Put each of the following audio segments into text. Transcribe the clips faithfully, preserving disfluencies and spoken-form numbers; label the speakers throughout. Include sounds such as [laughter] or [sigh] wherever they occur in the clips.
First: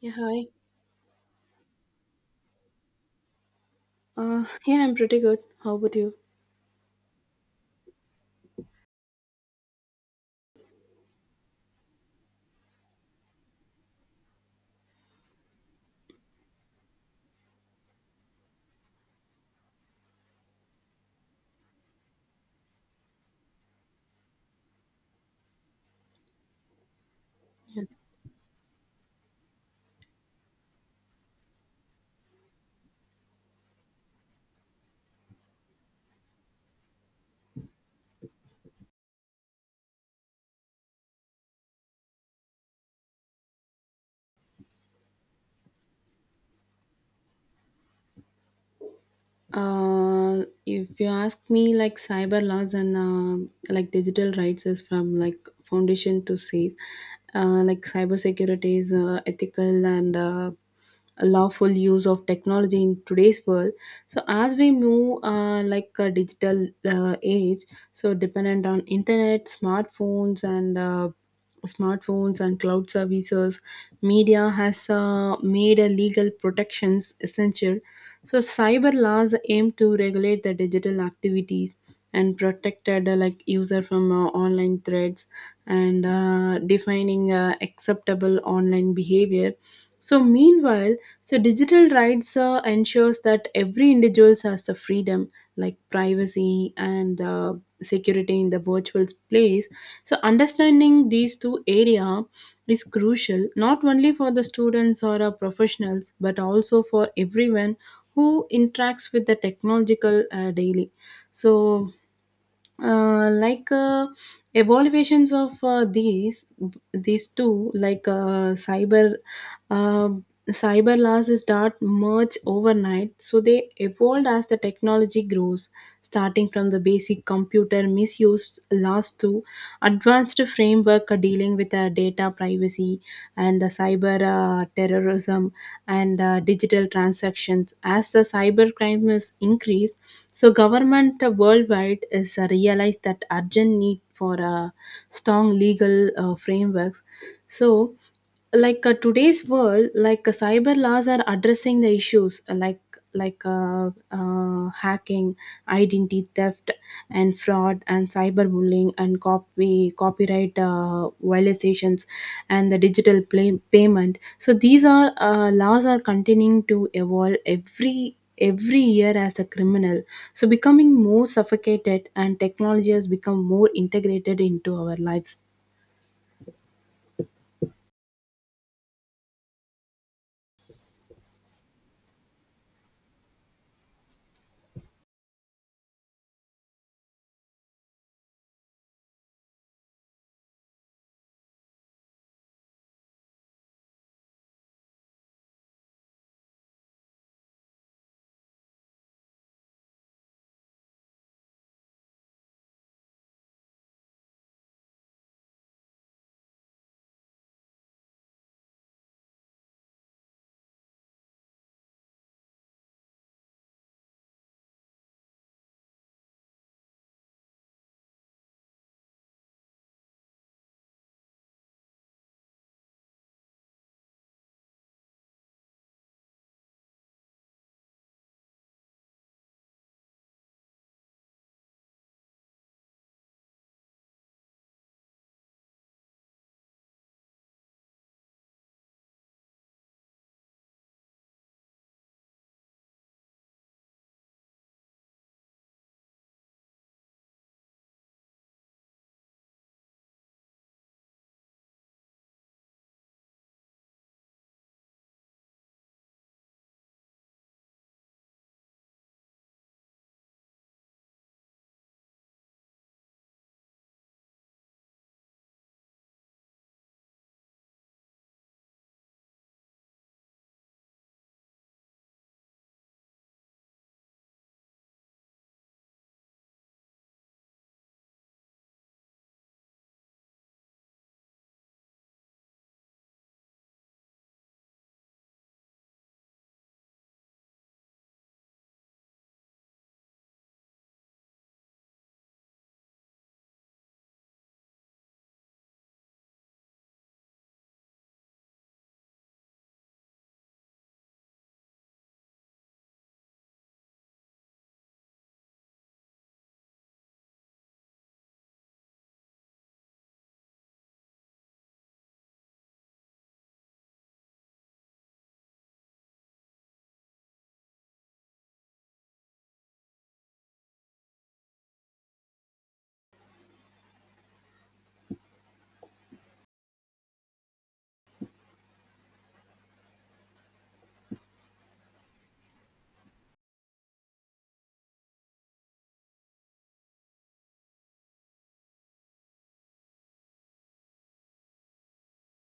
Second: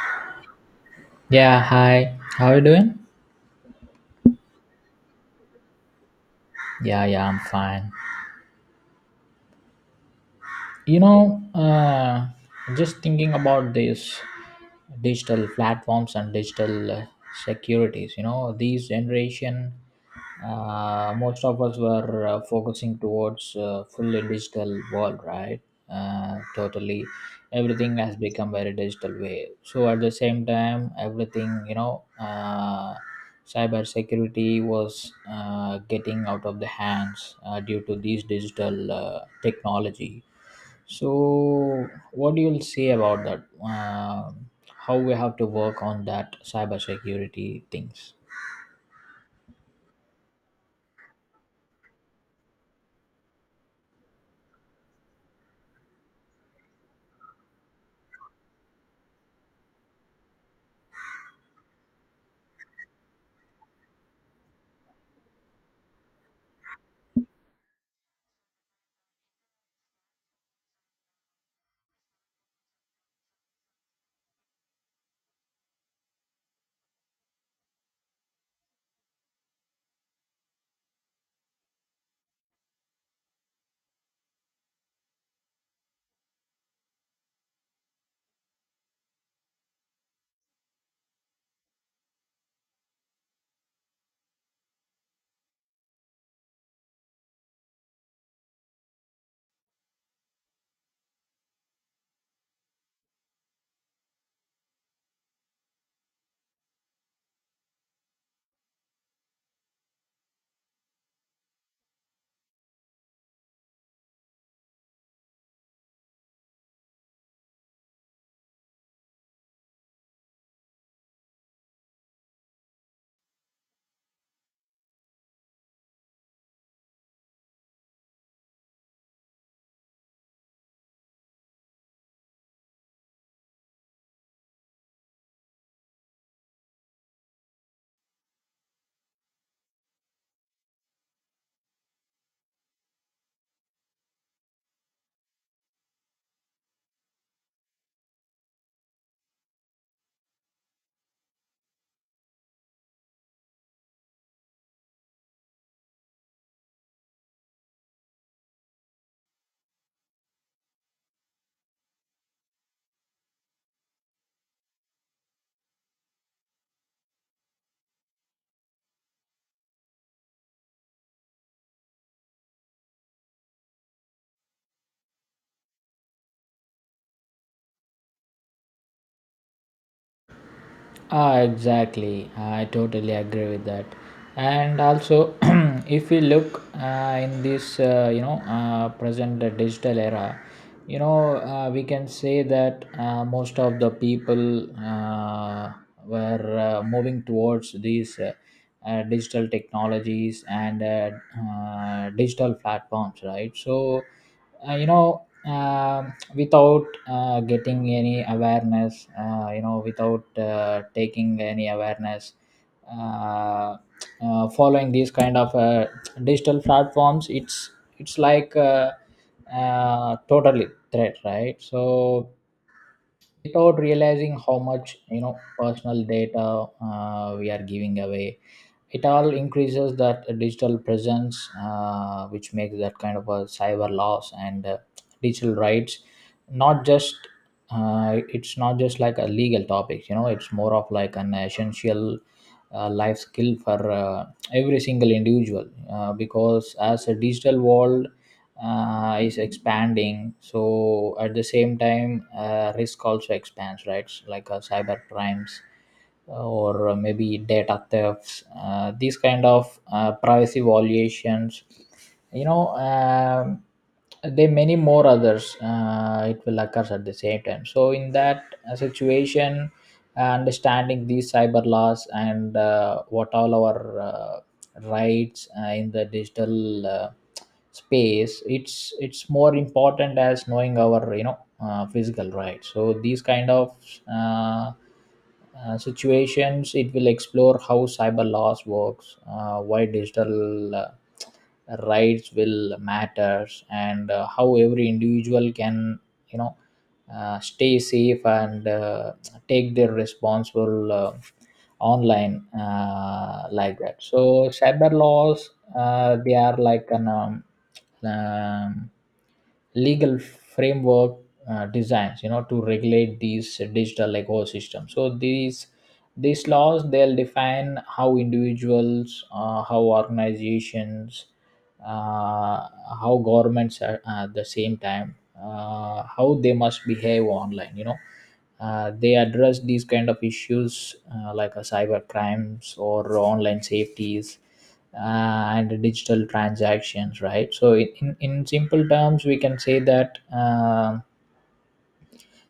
Speaker 1: Yeah, hi.
Speaker 2: Yeah, hi. How are you doing?
Speaker 1: Uh, yeah, I'm pretty good. How about you?
Speaker 2: Yeah, yeah, I'm fine. you know uh, just thinking about these digital platforms and digital uh, securities, you know, these generation. Uh, most of us were uh, focusing towards uh, fully digital world, right? Uh, totally, everything
Speaker 1: Yes.
Speaker 2: has become very digital way. So at the same time, everything, you know uh, cyber security was uh, getting out of the hands uh, due to these digital uh, technology. So what do you say about that? Um how we have to work on that cybersecurity things?
Speaker 1: Uh, if you ask me, like cyber laws and um like digital rights is from like foundation to safe. Uh, like cyber security is uh, ethical and uh, lawful use of technology in today's world. So as we move uh, like a digital uh, age, so dependent on internet, smartphones, and uh, smartphones and cloud services, media has uh, made a legal protections essential, so cyber laws aim to regulate the digital activities and protect uh, the like user from uh, online threats and uh, defining uh, acceptable online behavior. So meanwhile, so digital rights uh, ensures that every individual has the freedom like privacy and uh, security in the virtual place. So understanding these two area is crucial not only for the students or our professionals but also for everyone who interacts with the technological uh, daily. So uh, like uh, evaluations of uh, these these two like uh, cyber uh, cyber laws start merge overnight, so they evolved as the technology grows, starting from the basic computer misuse laws to advanced framework dealing with uh, data privacy and the cyber uh, terrorism and uh, digital transactions. As the cyber crime is increased, so government worldwide is uh, realized that urgent need for uh, strong legal uh, frameworks. So like uh, today's world, like uh, cyber laws are addressing the issues uh, like like uh, uh, hacking, identity theft, and fraud, and cyberbullying, and copy copyright uh, violations, and the digital play, payment. So these are uh, laws are continuing to evolve every every year as a criminal, so, becoming more suffocated and technology has become more integrated into our lives.
Speaker 2: Ah, exactly. I totally agree with that. And also, [clears throat] if we look uh, in this, uh, you know, uh, present uh, digital era, you know, uh, we can say that uh, most of the people uh, were uh, moving towards these uh, uh, digital technologies and uh, uh, digital platforms, right? So, uh, you know, um without uh, getting any awareness, uh, you know, without uh, taking any awareness, uh, uh, following these kind of uh, digital platforms, it's it's like uh, uh, totally threat, right? So without realizing how much, you know, personal data uh, we are giving away, it all increases that digital presence uh, which makes that kind of a cyber loss and uh, digital rights, not just uh, it's not just like a legal topic, you know, it's more of like an essential uh, life skill for uh, every single individual, uh, because as a digital world uh, is expanding, so at the same time uh, risk also expands, right? Like uh, cyber crimes uh, or uh, maybe data thefts, uh, these kind of uh, privacy violations, you know, um there many more others, uh, it will occurs at the same time. So in that uh, situation, uh, understanding these cyber laws and uh, what all our uh, rights uh, in the digital uh, space, it's it's more important as knowing our, you know, uh, physical rights. So these kind of uh, uh, situations, it will explore how cyber laws works, uh, why digital uh, rights will matters and uh, how every individual can, you know, uh, stay safe and uh, take their responsible uh, online, uh, like that. So cyber laws, uh, they are like an um, um, legal framework uh, designs, you know, to regulate these digital ecosystems. So these these laws, they'll define how individuals, uh, how organizations, uh, how governments are, uh, at the same time, uh, how they must behave online, you know, uh, they address these kind of issues, uh, like uh, cyber crimes or online safeties, uh, and digital transactions, right? So in, in in simple terms, we can say that um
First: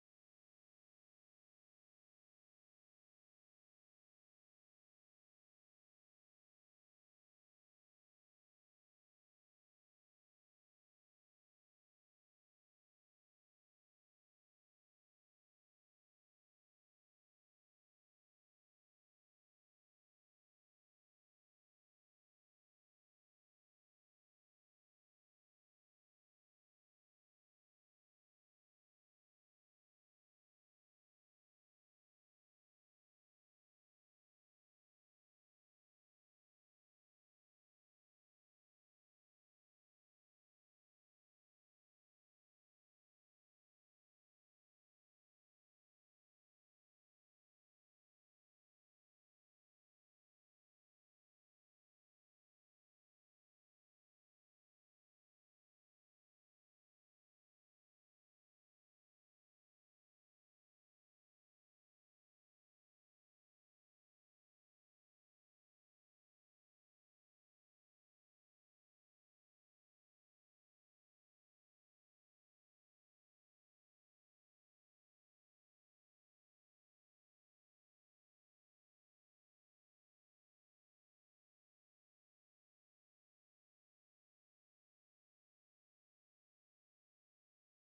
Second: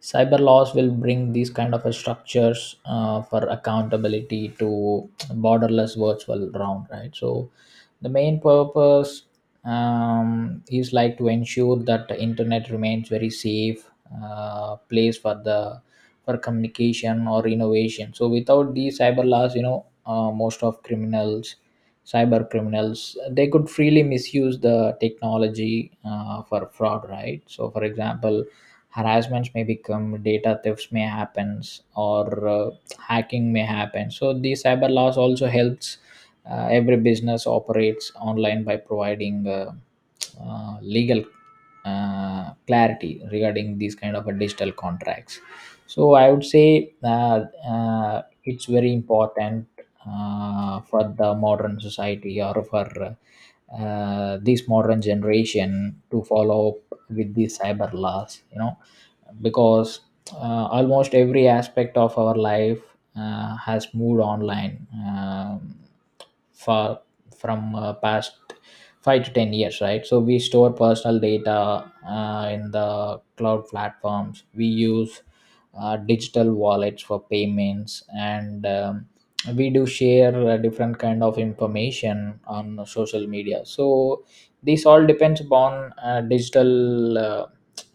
Speaker 2: cyber laws will bring these kind of a structures uh, for accountability to borderless virtual round, right? So the main purpose, um, is like to ensure that the internet remains very safe uh, place for the, for communication or innovation. So without these cyber laws, you know, uh, most of criminals, cyber criminals, they could freely misuse the technology uh, for fraud, right? So for example, harassments may become, data thefts may happen, or uh, hacking may happen. So the cyber laws also helps uh, every business operates online by providing uh, uh, legal uh, clarity regarding these kind of a digital contracts. So I would say uh, uh, it's very important uh, for the modern society or for uh, this modern generation to follow up with the cyber laws, you know, because uh, almost every aspect of our life uh, has moved online, um, for, from uh, past five to ten years, right? So we store personal data uh, in the cloud platforms. We use uh, digital wallets for payments, and um, we do share uh, different kind of information on social media. So this all depends upon uh, digital. Uh,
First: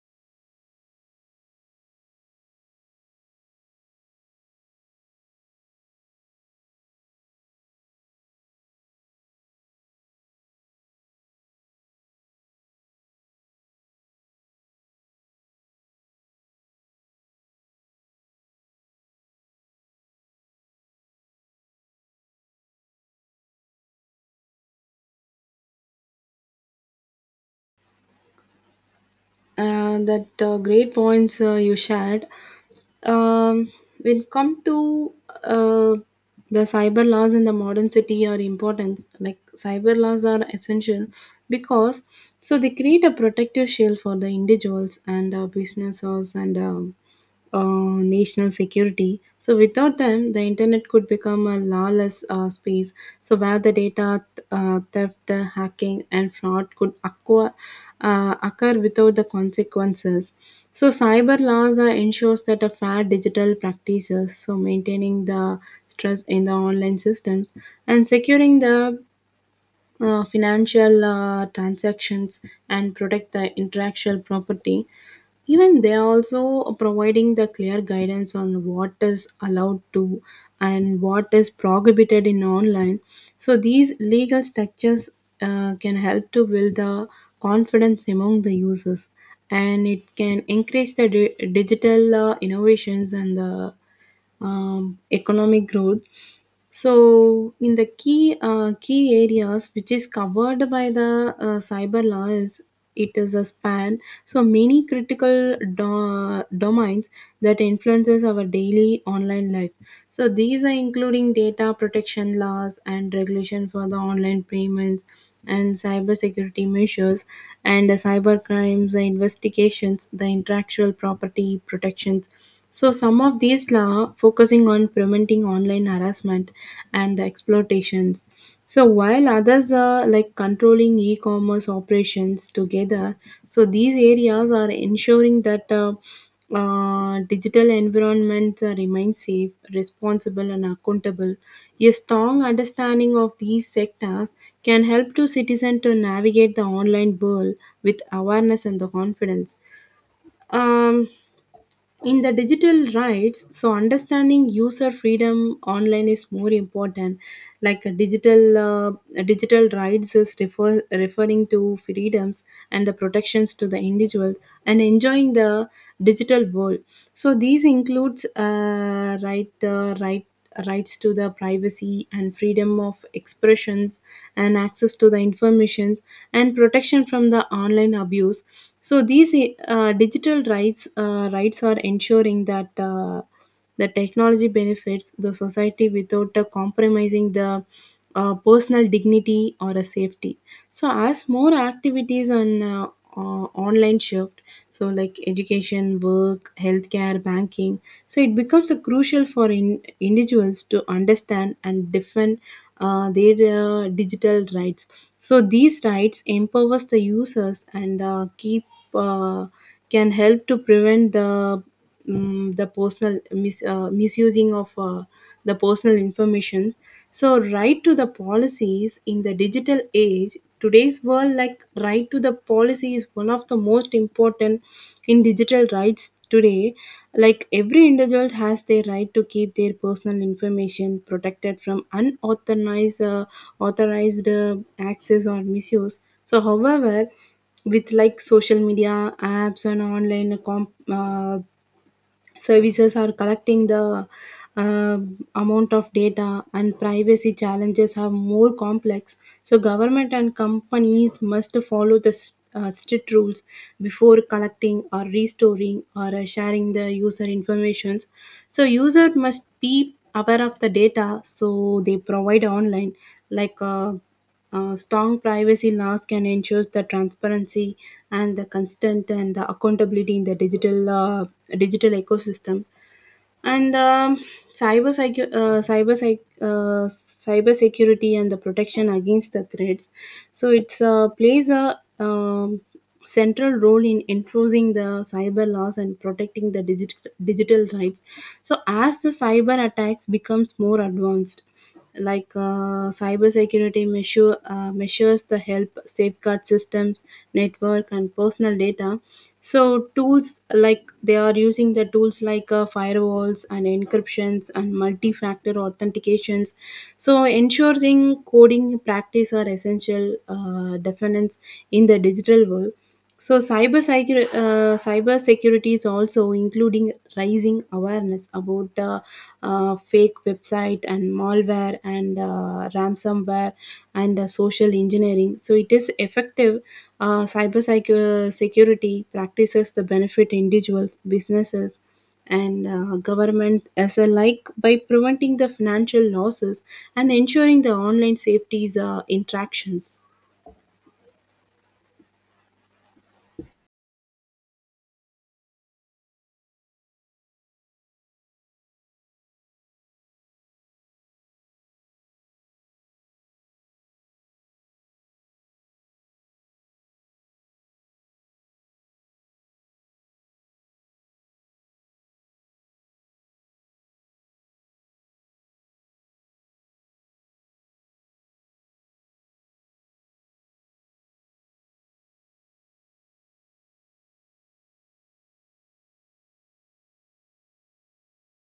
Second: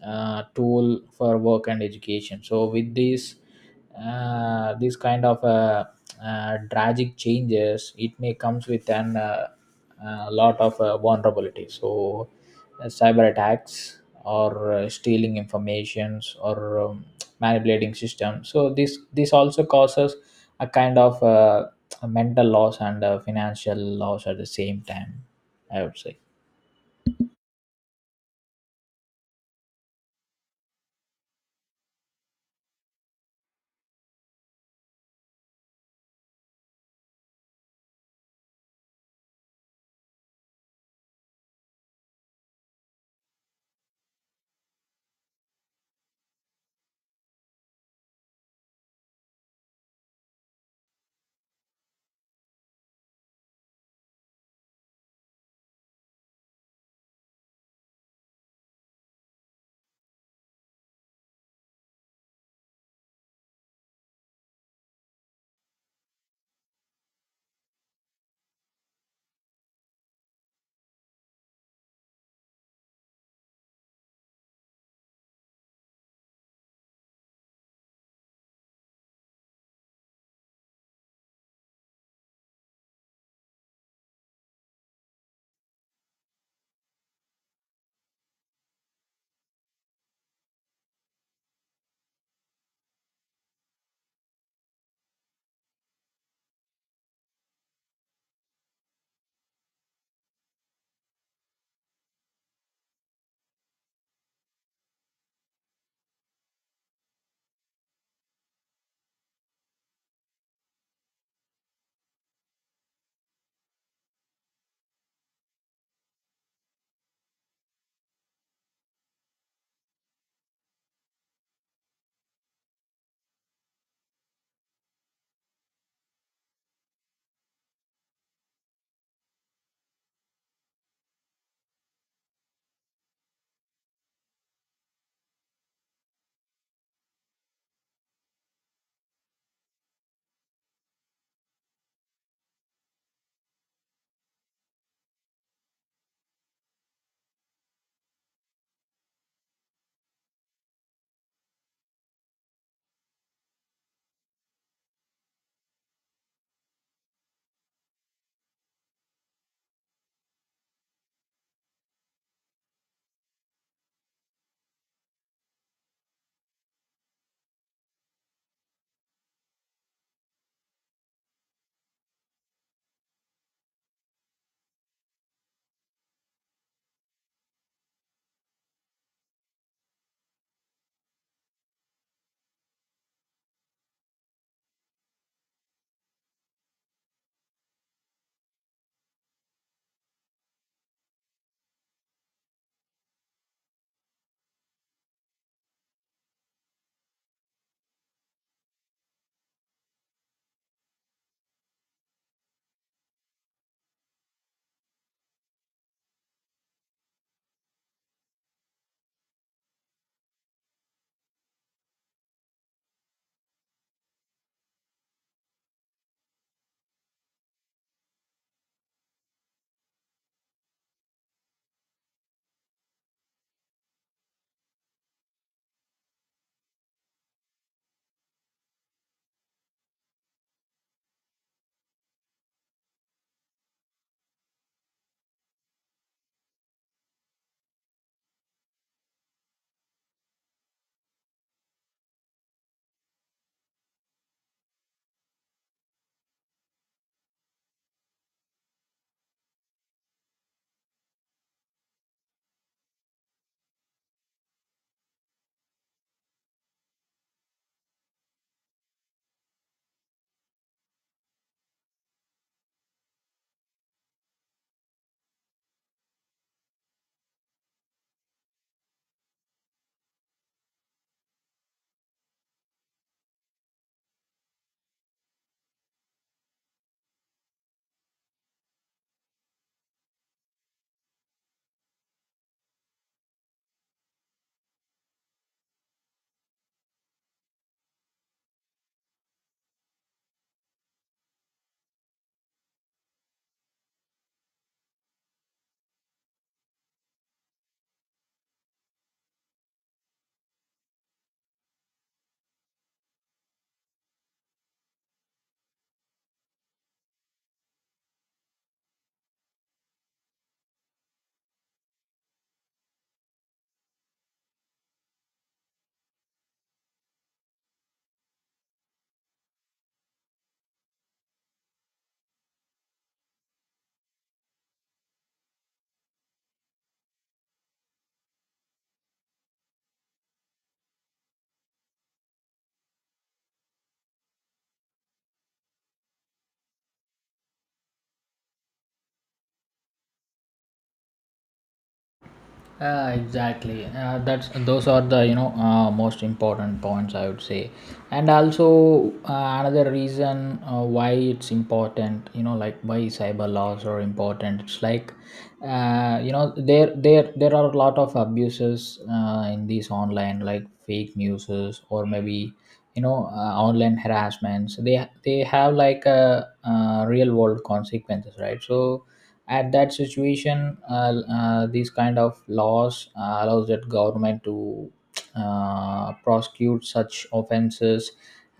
Speaker 2: uh, Tool for work and education. So with these uh, these kind of uh, uh, tragic changes, it may comes with an uh, uh, lot of uh, vulnerability. So uh, cyber attacks or uh, stealing informations or um, manipulating systems. So this this also causes a kind of uh, mental loss and uh, financial loss at the same time. I would say.
Speaker 1: Uh, that uh, great points uh, you shared. Um, when come to uh, the cyber laws in the modern city are important. Like cyber laws are essential because so they create a protective shield for the individuals and uh, businesses and um, uh, national security. So without them, the internet could become a lawless uh, space. So where the data uh, theft, uh, hacking, and fraud could occur, uh, occur without the consequences. So cyber laws uh, ensures that a fair digital practices. So maintaining the stress in the online systems and securing the uh, financial uh, transactions and protect the intellectual property, even they are also providing the clear guidance on what is allowed to and what is prohibited in online. So these legal structures uh, can help to build the confidence among the users, and it can encourage the di- digital uh, innovations and the um, economic growth. So in the key uh, key areas which is covered by the uh, cyber law, is it is a span, so many critical do- domains that influences our daily online life. So these are including data protection laws and regulation for the online payments and cybersecurity measures and the cyber crimes, the investigations, the intellectual property protections. So some of these law focusing on preventing online harassment and the exploitations. So while others are like controlling e-commerce operations together, so these areas are ensuring that uh, uh, digital environments uh, remain safe, responsible, and accountable. A strong understanding of these sectors can help to citizen to navigate the online world with awareness and the confidence. Um, in the digital rights, so understanding user freedom online is more important. Like a digital uh, a digital rights is refer, referring to freedoms and the protections to the individuals and enjoying the digital world. So these includes uh, right the right rights to the privacy and freedom of expressions and access to the information and protection from the online abuse. So these uh, digital rights uh, rights are ensuring that uh, the technology benefits the society without uh, compromising the uh, personal dignity or a safety. So as more activities on uh, uh, online shift, so like education, work, healthcare, banking, so it becomes a crucial for in individuals to understand and defend uh, their uh, digital rights. So these rights empowers the users and uh, keep uh, can help to prevent the um, the personal mis- uh, misusing of uh, the personal information. So right to the policies in the digital age today's world, like right to the policy is one of the most important in digital rights today. Like every individual has their right to keep their personal information protected from unauthorized uh, authorized uh, access or misuse. So, however, with like social media apps and online com- uh, services are collecting the uh, amount of data, and privacy challenges are more complex. So government and companies must follow the s- uh, strict rules before collecting or restoring or uh, sharing the user informations. So user must be aware of the data, so they provide online like uh, uh, strong privacy laws can ensure the transparency and the constant and the accountability in the digital uh, digital ecosystem. And um, cyber secu- uh, cyber sec- uh, cyber security and the protection against the threats. So it's uh, plays a um, central role in enforcing the cyber laws and protecting the digital digital rights. So as the cyber attacks becomes more advanced, like uh, cybersecurity measure, uh, measures the help safeguard systems, network, and personal data. So tools like they are using the tools like uh, firewalls and encryptions and multi-factor authentications. So ensuring coding practice are essential uh, defense in the digital world. So cyber cyber uh, cyber security is also including rising awareness about uh, uh, fake website and malware and uh, ransomware and uh, social engineering. So it is effective. Uh, cyber secu- security practices the benefit individuals, businesses, and uh, government as alike by preventing the financial losses and ensuring the online safety's uh, interactions.
Speaker 2: Uh, exactly. Uh, that's, those are the, you know, uh, most important points, I would say, and also uh, another reason uh, why it's important. You know, like why cyber laws are important. It's like, uh, you know, there there there are a lot of abuses uh, in these online, like fake newses or maybe, you know, uh, online harassments. They they have like a, uh, real world consequences, right? So at that situation, uh, uh, these kind of laws uh, allows that government to uh, prosecute such offenses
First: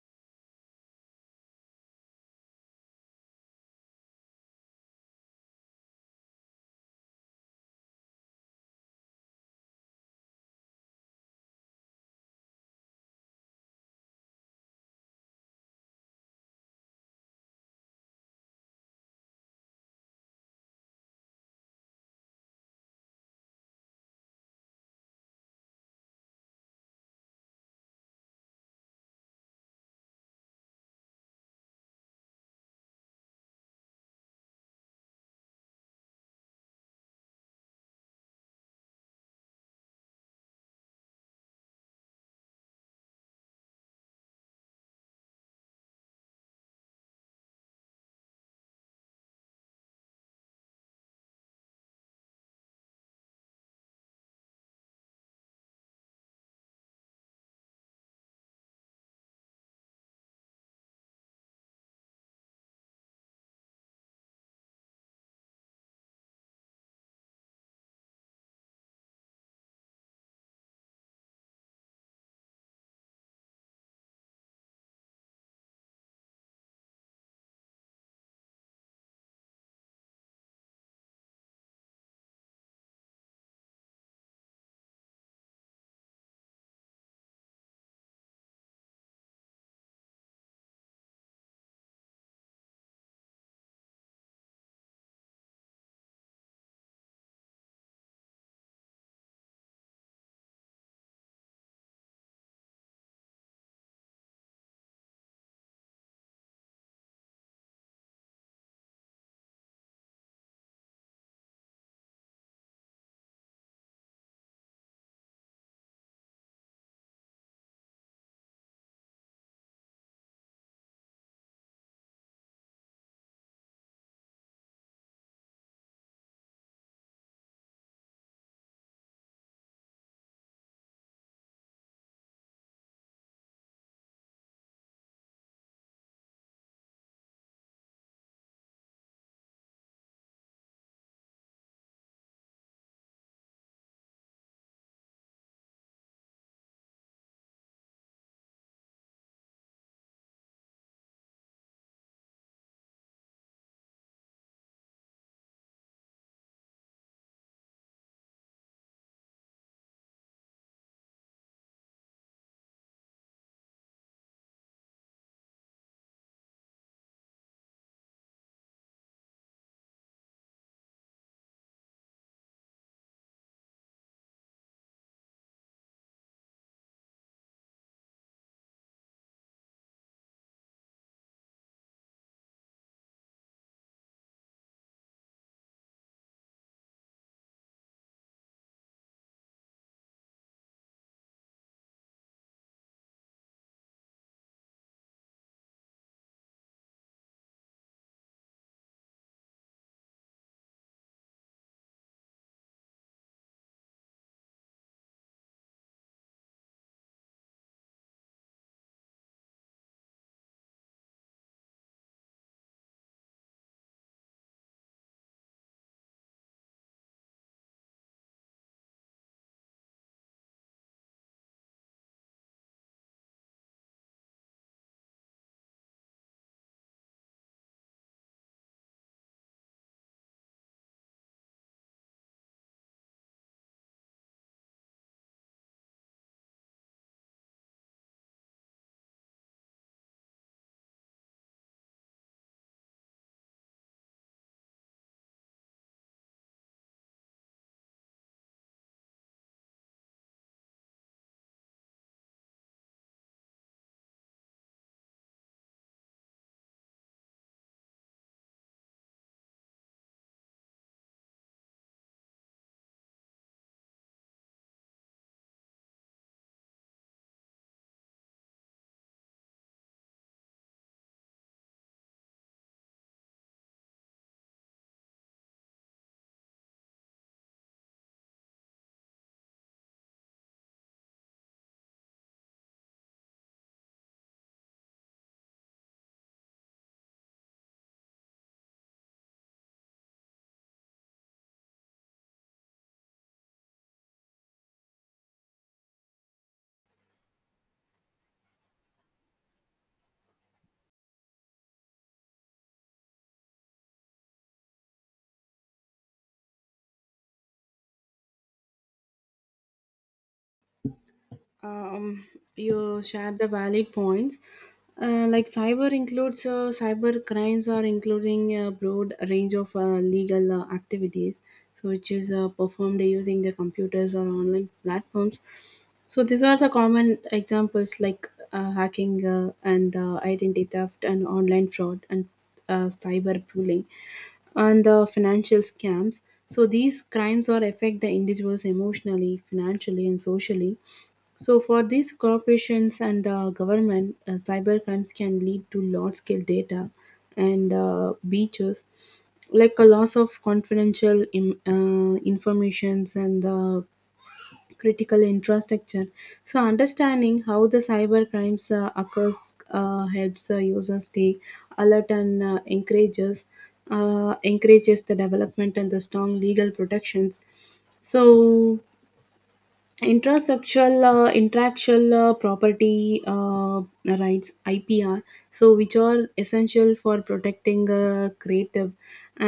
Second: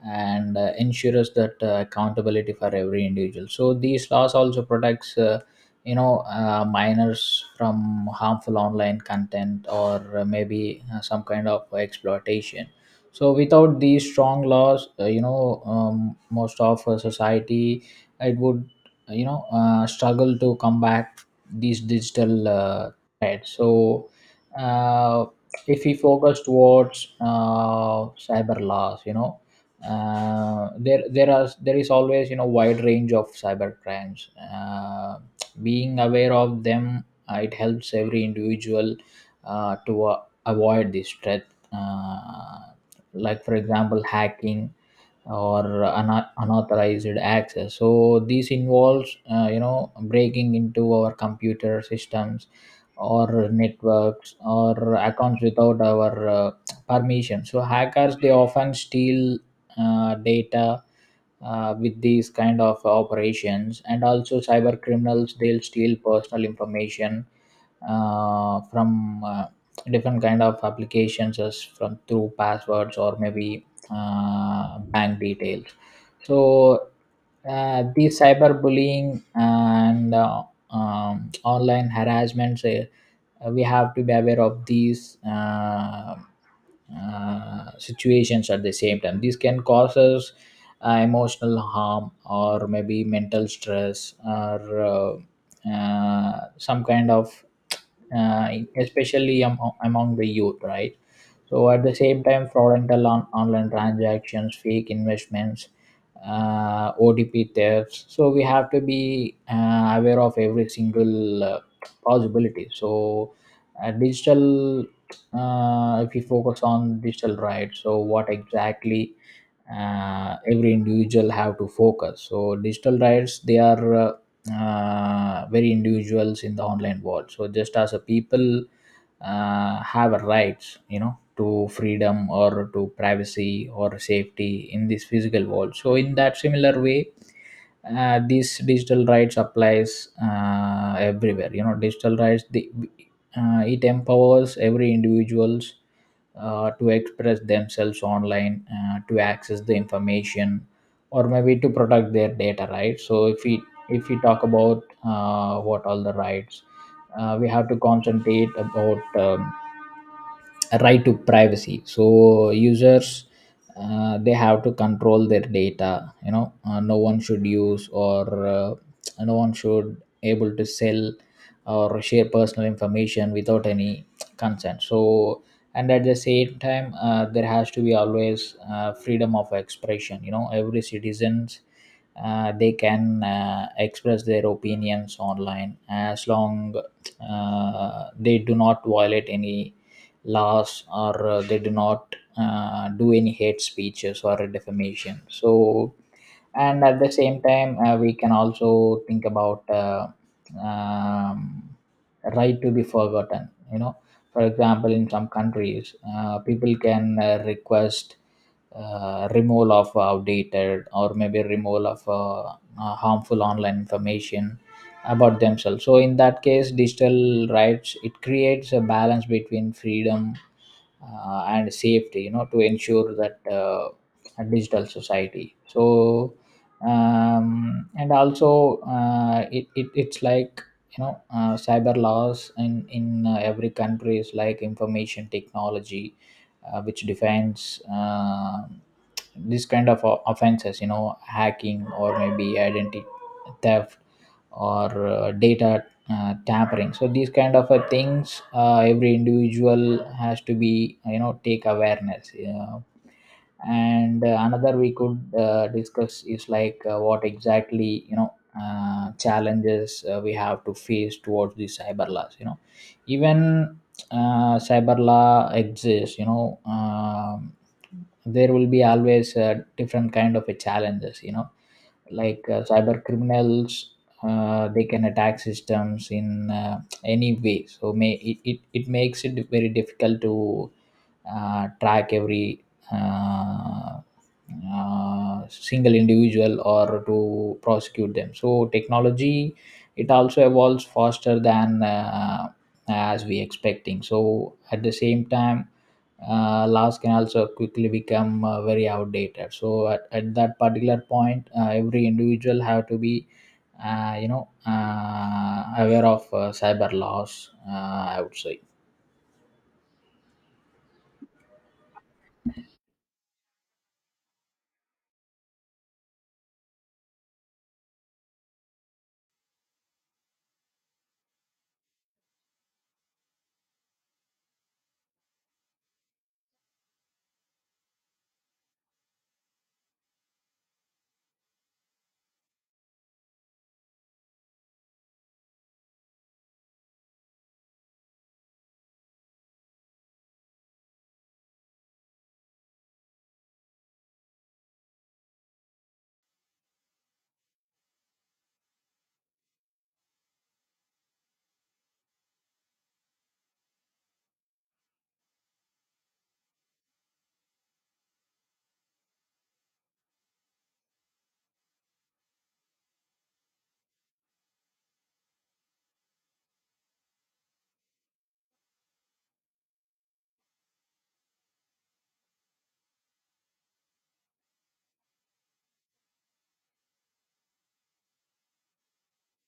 Speaker 2: and uh, ensures that uh, accountability for every individual. So these laws also protects uh, you know, uh, minors from harmful online content or uh, maybe uh, some kind of exploitation. So without these strong laws, uh, you know, um, most of uh, society, it would, you know, uh, struggle to combat these digital uh, threats. So uh, if we focus towards uh, cyber laws, you know, uh, there there are there is always, you know, wide range of cyber crimes. Uh, being aware of them, uh, it helps every individual uh, to uh, avoid this threat, uh, like for example hacking or una- unauthorized access. So this involves, uh, you know, breaking into our computer systems or networks or accounts without our uh, permission. So hackers, they often steal uh, data uh, with these kind of operations. And also cyber criminals, they'll steal personal information uh, from uh, different kind of applications, as from through passwords or maybe uh, bank details. So uh, the cyberbullying and uh, um, online harassment, uh, we have to be aware of these uh, uh, situations at the same time. These can cause us uh, emotional harm or maybe mental stress or uh, uh, some kind of, uh, especially am- among the youth, right? So at the same time, fraudulent on online transactions, fake investments, uh, O T P thefts. So we have to be uh, aware of every single uh, possibility. So uh, digital, uh, if we focus on digital rights, so what exactly uh, every individual have to focus. So digital rights, they are uh, uh, very individuals in the online world. So just as a people uh, have a rights, you know, to freedom or to privacy or safety in this physical world. So in that similar way, uh, these digital rights applies uh, everywhere, you know, digital rights the, uh, it empowers every individuals uh, to express themselves online, uh, to access the information or maybe to protect their data, right? So if we if we talk about uh, what all the rights uh, we have to concentrate about, um, right to privacy. So users, uh, they have to control their data, you know, uh, no one should use or uh, no one should able to sell or share personal information without any consent. So, and at the same time uh, there has to be always uh, freedom of expression, you know, every citizens, uh, they can uh, express their opinions online, as long uh, they do not violate any laws or uh, they do not uh, do any hate speeches or defamation. So, and at the same time uh, we can also think about uh, um, right to be forgotten, you know, for example, in some countries uh, people can uh, request uh, removal of outdated or maybe removal of uh, uh, harmful online information about themselves. So in that case, digital rights, it creates a balance between freedom uh, and safety, you know, to ensure that uh, a digital society. So um, and also uh, it, it it's like, you know, uh, cyber laws in in uh, every country is like information technology uh, which defines uh, this kind of o- offenses, you know, hacking or maybe identity theft or uh, data uh, tampering. So these kind of uh, things, uh, every individual has to be, you know, take awareness. Uh, and uh, another we could uh, discuss is like, uh, what exactly, you know, uh, challenges uh, we have to face towards the cyber laws, you know, even uh, cyber law exists, you know, um, there will be always uh, different kind of a challenges, you know, like uh, cyber criminals, uh, they can attack systems in uh, any way. So may it, it, it makes it very difficult to uh, track every uh, uh, single individual or to prosecute them. So technology, it also evolves faster than uh, as we expecting. So at the same time, uh, laws can also quickly become uh, very outdated. So at, at that particular point, uh, every individual have to be uh, you know, uh, aware of uh, cyber laws, Uh, I would say.
Speaker 1: um, you shared the valid points. Uh, like cyber includes uh, cyber crimes are including a broad range of uh, legal uh, activities, so which is uh, performed using the computers or online platforms. So these are the common examples like uh, hacking uh, and uh, identity theft and online fraud and uh, cyber bullying and the financial scams. So these crimes are affect the individuals emotionally, financially, and socially. So, for these corporations and uh, government, uh, cyber crimes can lead to large scale data and uh, breaches, like a loss of confidential Im- uh, informations and uh, critical infrastructure. So, understanding how the cyber crimes uh, occurs uh, helps uh, users stay alert and uh, encourages uh, encourages the development and the strong legal protections. So, intrasexual uh, intellectual uh, property uh, rights, IPR, so which are essential for protecting uh, creative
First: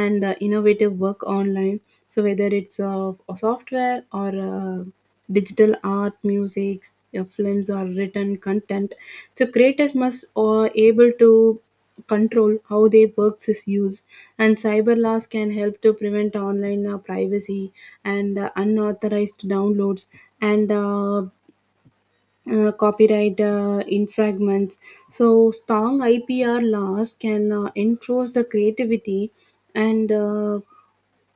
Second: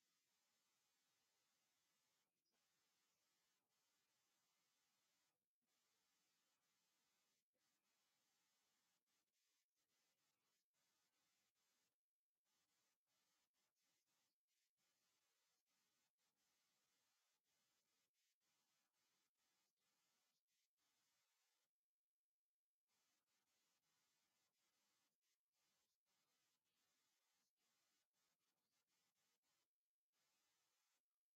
Speaker 1: and uh, innovative work online. So whether it's uh, a software or uh, digital art, music, uh, films or written content, so creators must uh, able to control how their works is used, and cyber laws can help to prevent online uh, privacy and uh, unauthorized downloads and uh, uh, copyright uh, infringements. So strong I P R laws can uh, enforce the creativity and uh,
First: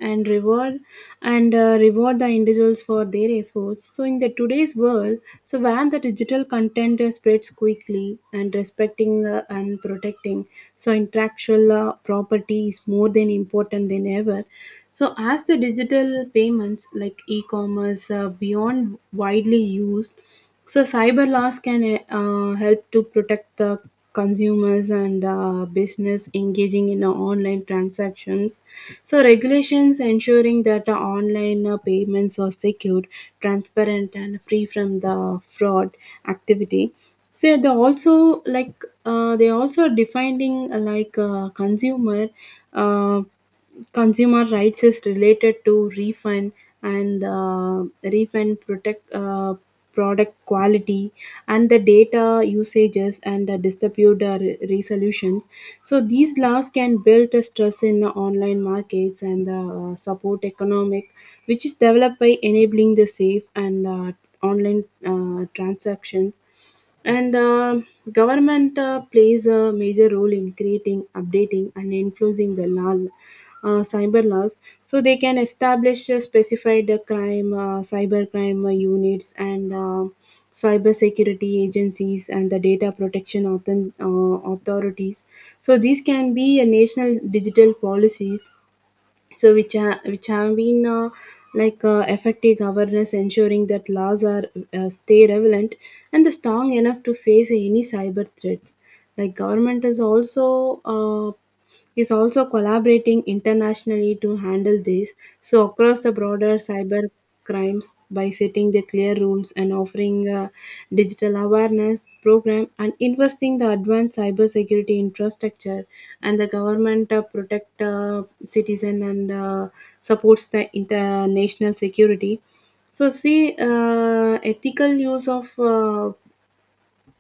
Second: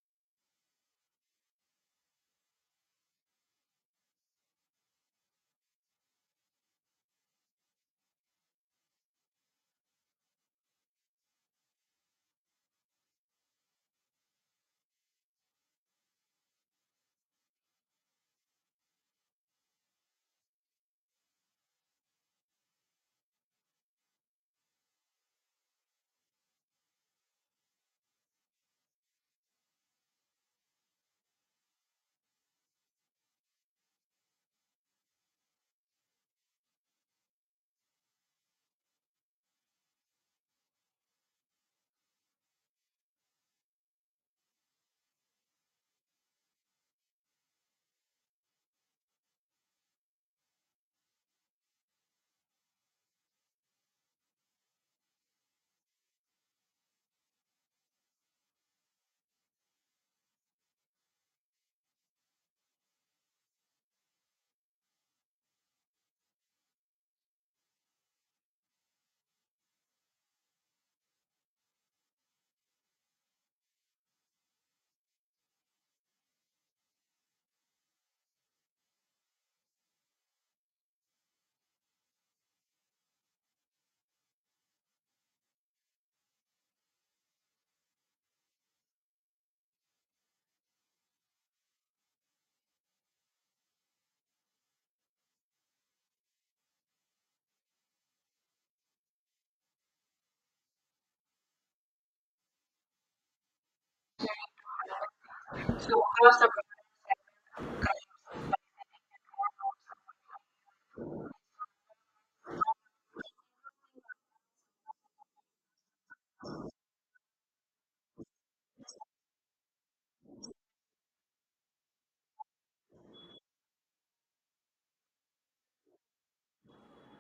Speaker 1: and reward and uh, reward the individuals for their efforts. So in the today's world, so when the digital content uh, spreads quickly and respecting uh, and protecting, so intellectual uh, property is more than important than ever. So as the digital payments, like e-commerce, uh, beyond widely used, so cyber laws can uh, uh, help to protect the consumers and uh, business engaging in uh, online transactions. So regulations ensuring that the online uh, payments are secured, transparent, and free from the fraud activity. So yeah, they also like uh, they also defining uh, like uh, consumer uh, consumer rights is related to refund and uh, refund protect uh, product quality and the data usages and the dispute uh, re- resolutions. So these laws can build a stress in the online markets and uh, support economic which is developed by enabling the safe and uh, online uh, transactions. And um Government uh, plays a major role in creating, updating, and enforcing the law, uh, cyber laws. So they can establish uh, specified uh, crime, uh, cyber crime uh, units, and uh, cyber security agencies and the data protection author- uh, authorities. So these can be a national digital policies, so which ha- which have been uh, like uh, effective governance ensuring that laws are uh, stay relevant and the strong enough to face any cyber threats. Like government is also uh, is also collaborating internationally to handle this, so across the broader cyber crimes, by setting the clear rules and offering a digital awareness program and investing the advanced cybersecurity infrastructure, and the government uh, protect uh, citizen and uh, supports the international security. So see uh, ethical use of uh,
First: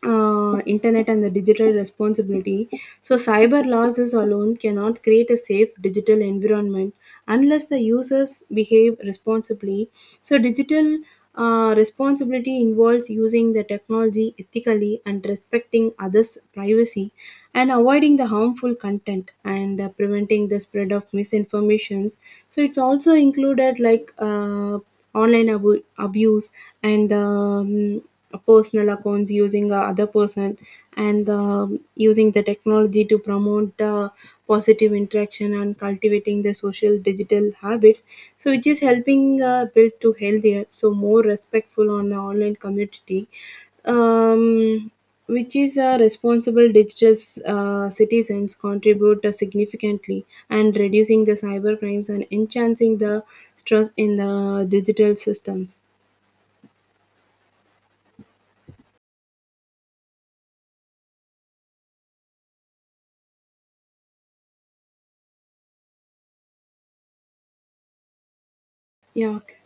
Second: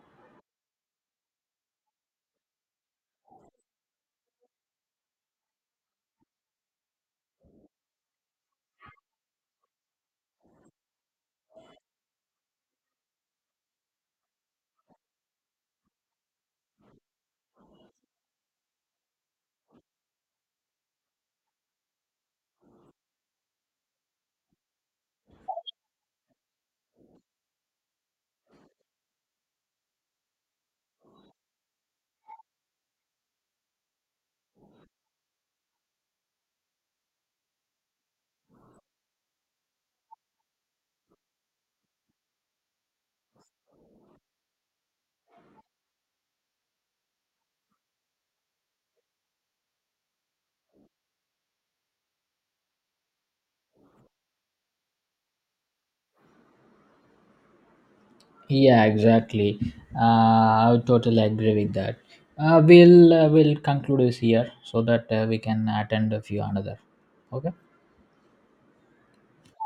Speaker 1: uh, internet and the digital responsibility. So, cyber losses alone cannot create a safe digital environment unless the users behave responsibly. So, digital uh, responsibility involves using the technology ethically and respecting others' privacy and avoiding the harmful content and uh, preventing the spread of misinformations. So, it's also included like uh, online abu- abuse and um, personal accounts using uh, other person and um using the technology to promote uh, positive interaction and cultivating the social digital habits, so which is helping uh, build to healthier, so more respectful on the online community. um, which is a responsible digital uh, citizens contribute uh, significantly and reducing the cyber crimes and enhancing the stress in the digital systems.
Speaker 2: Yeah, exactly. Uh, I would totally agree with that. Uh, we'll uh, we'll conclude this here so that uh, we can attend a few another. Okay.
Speaker 1: Yeah, okay.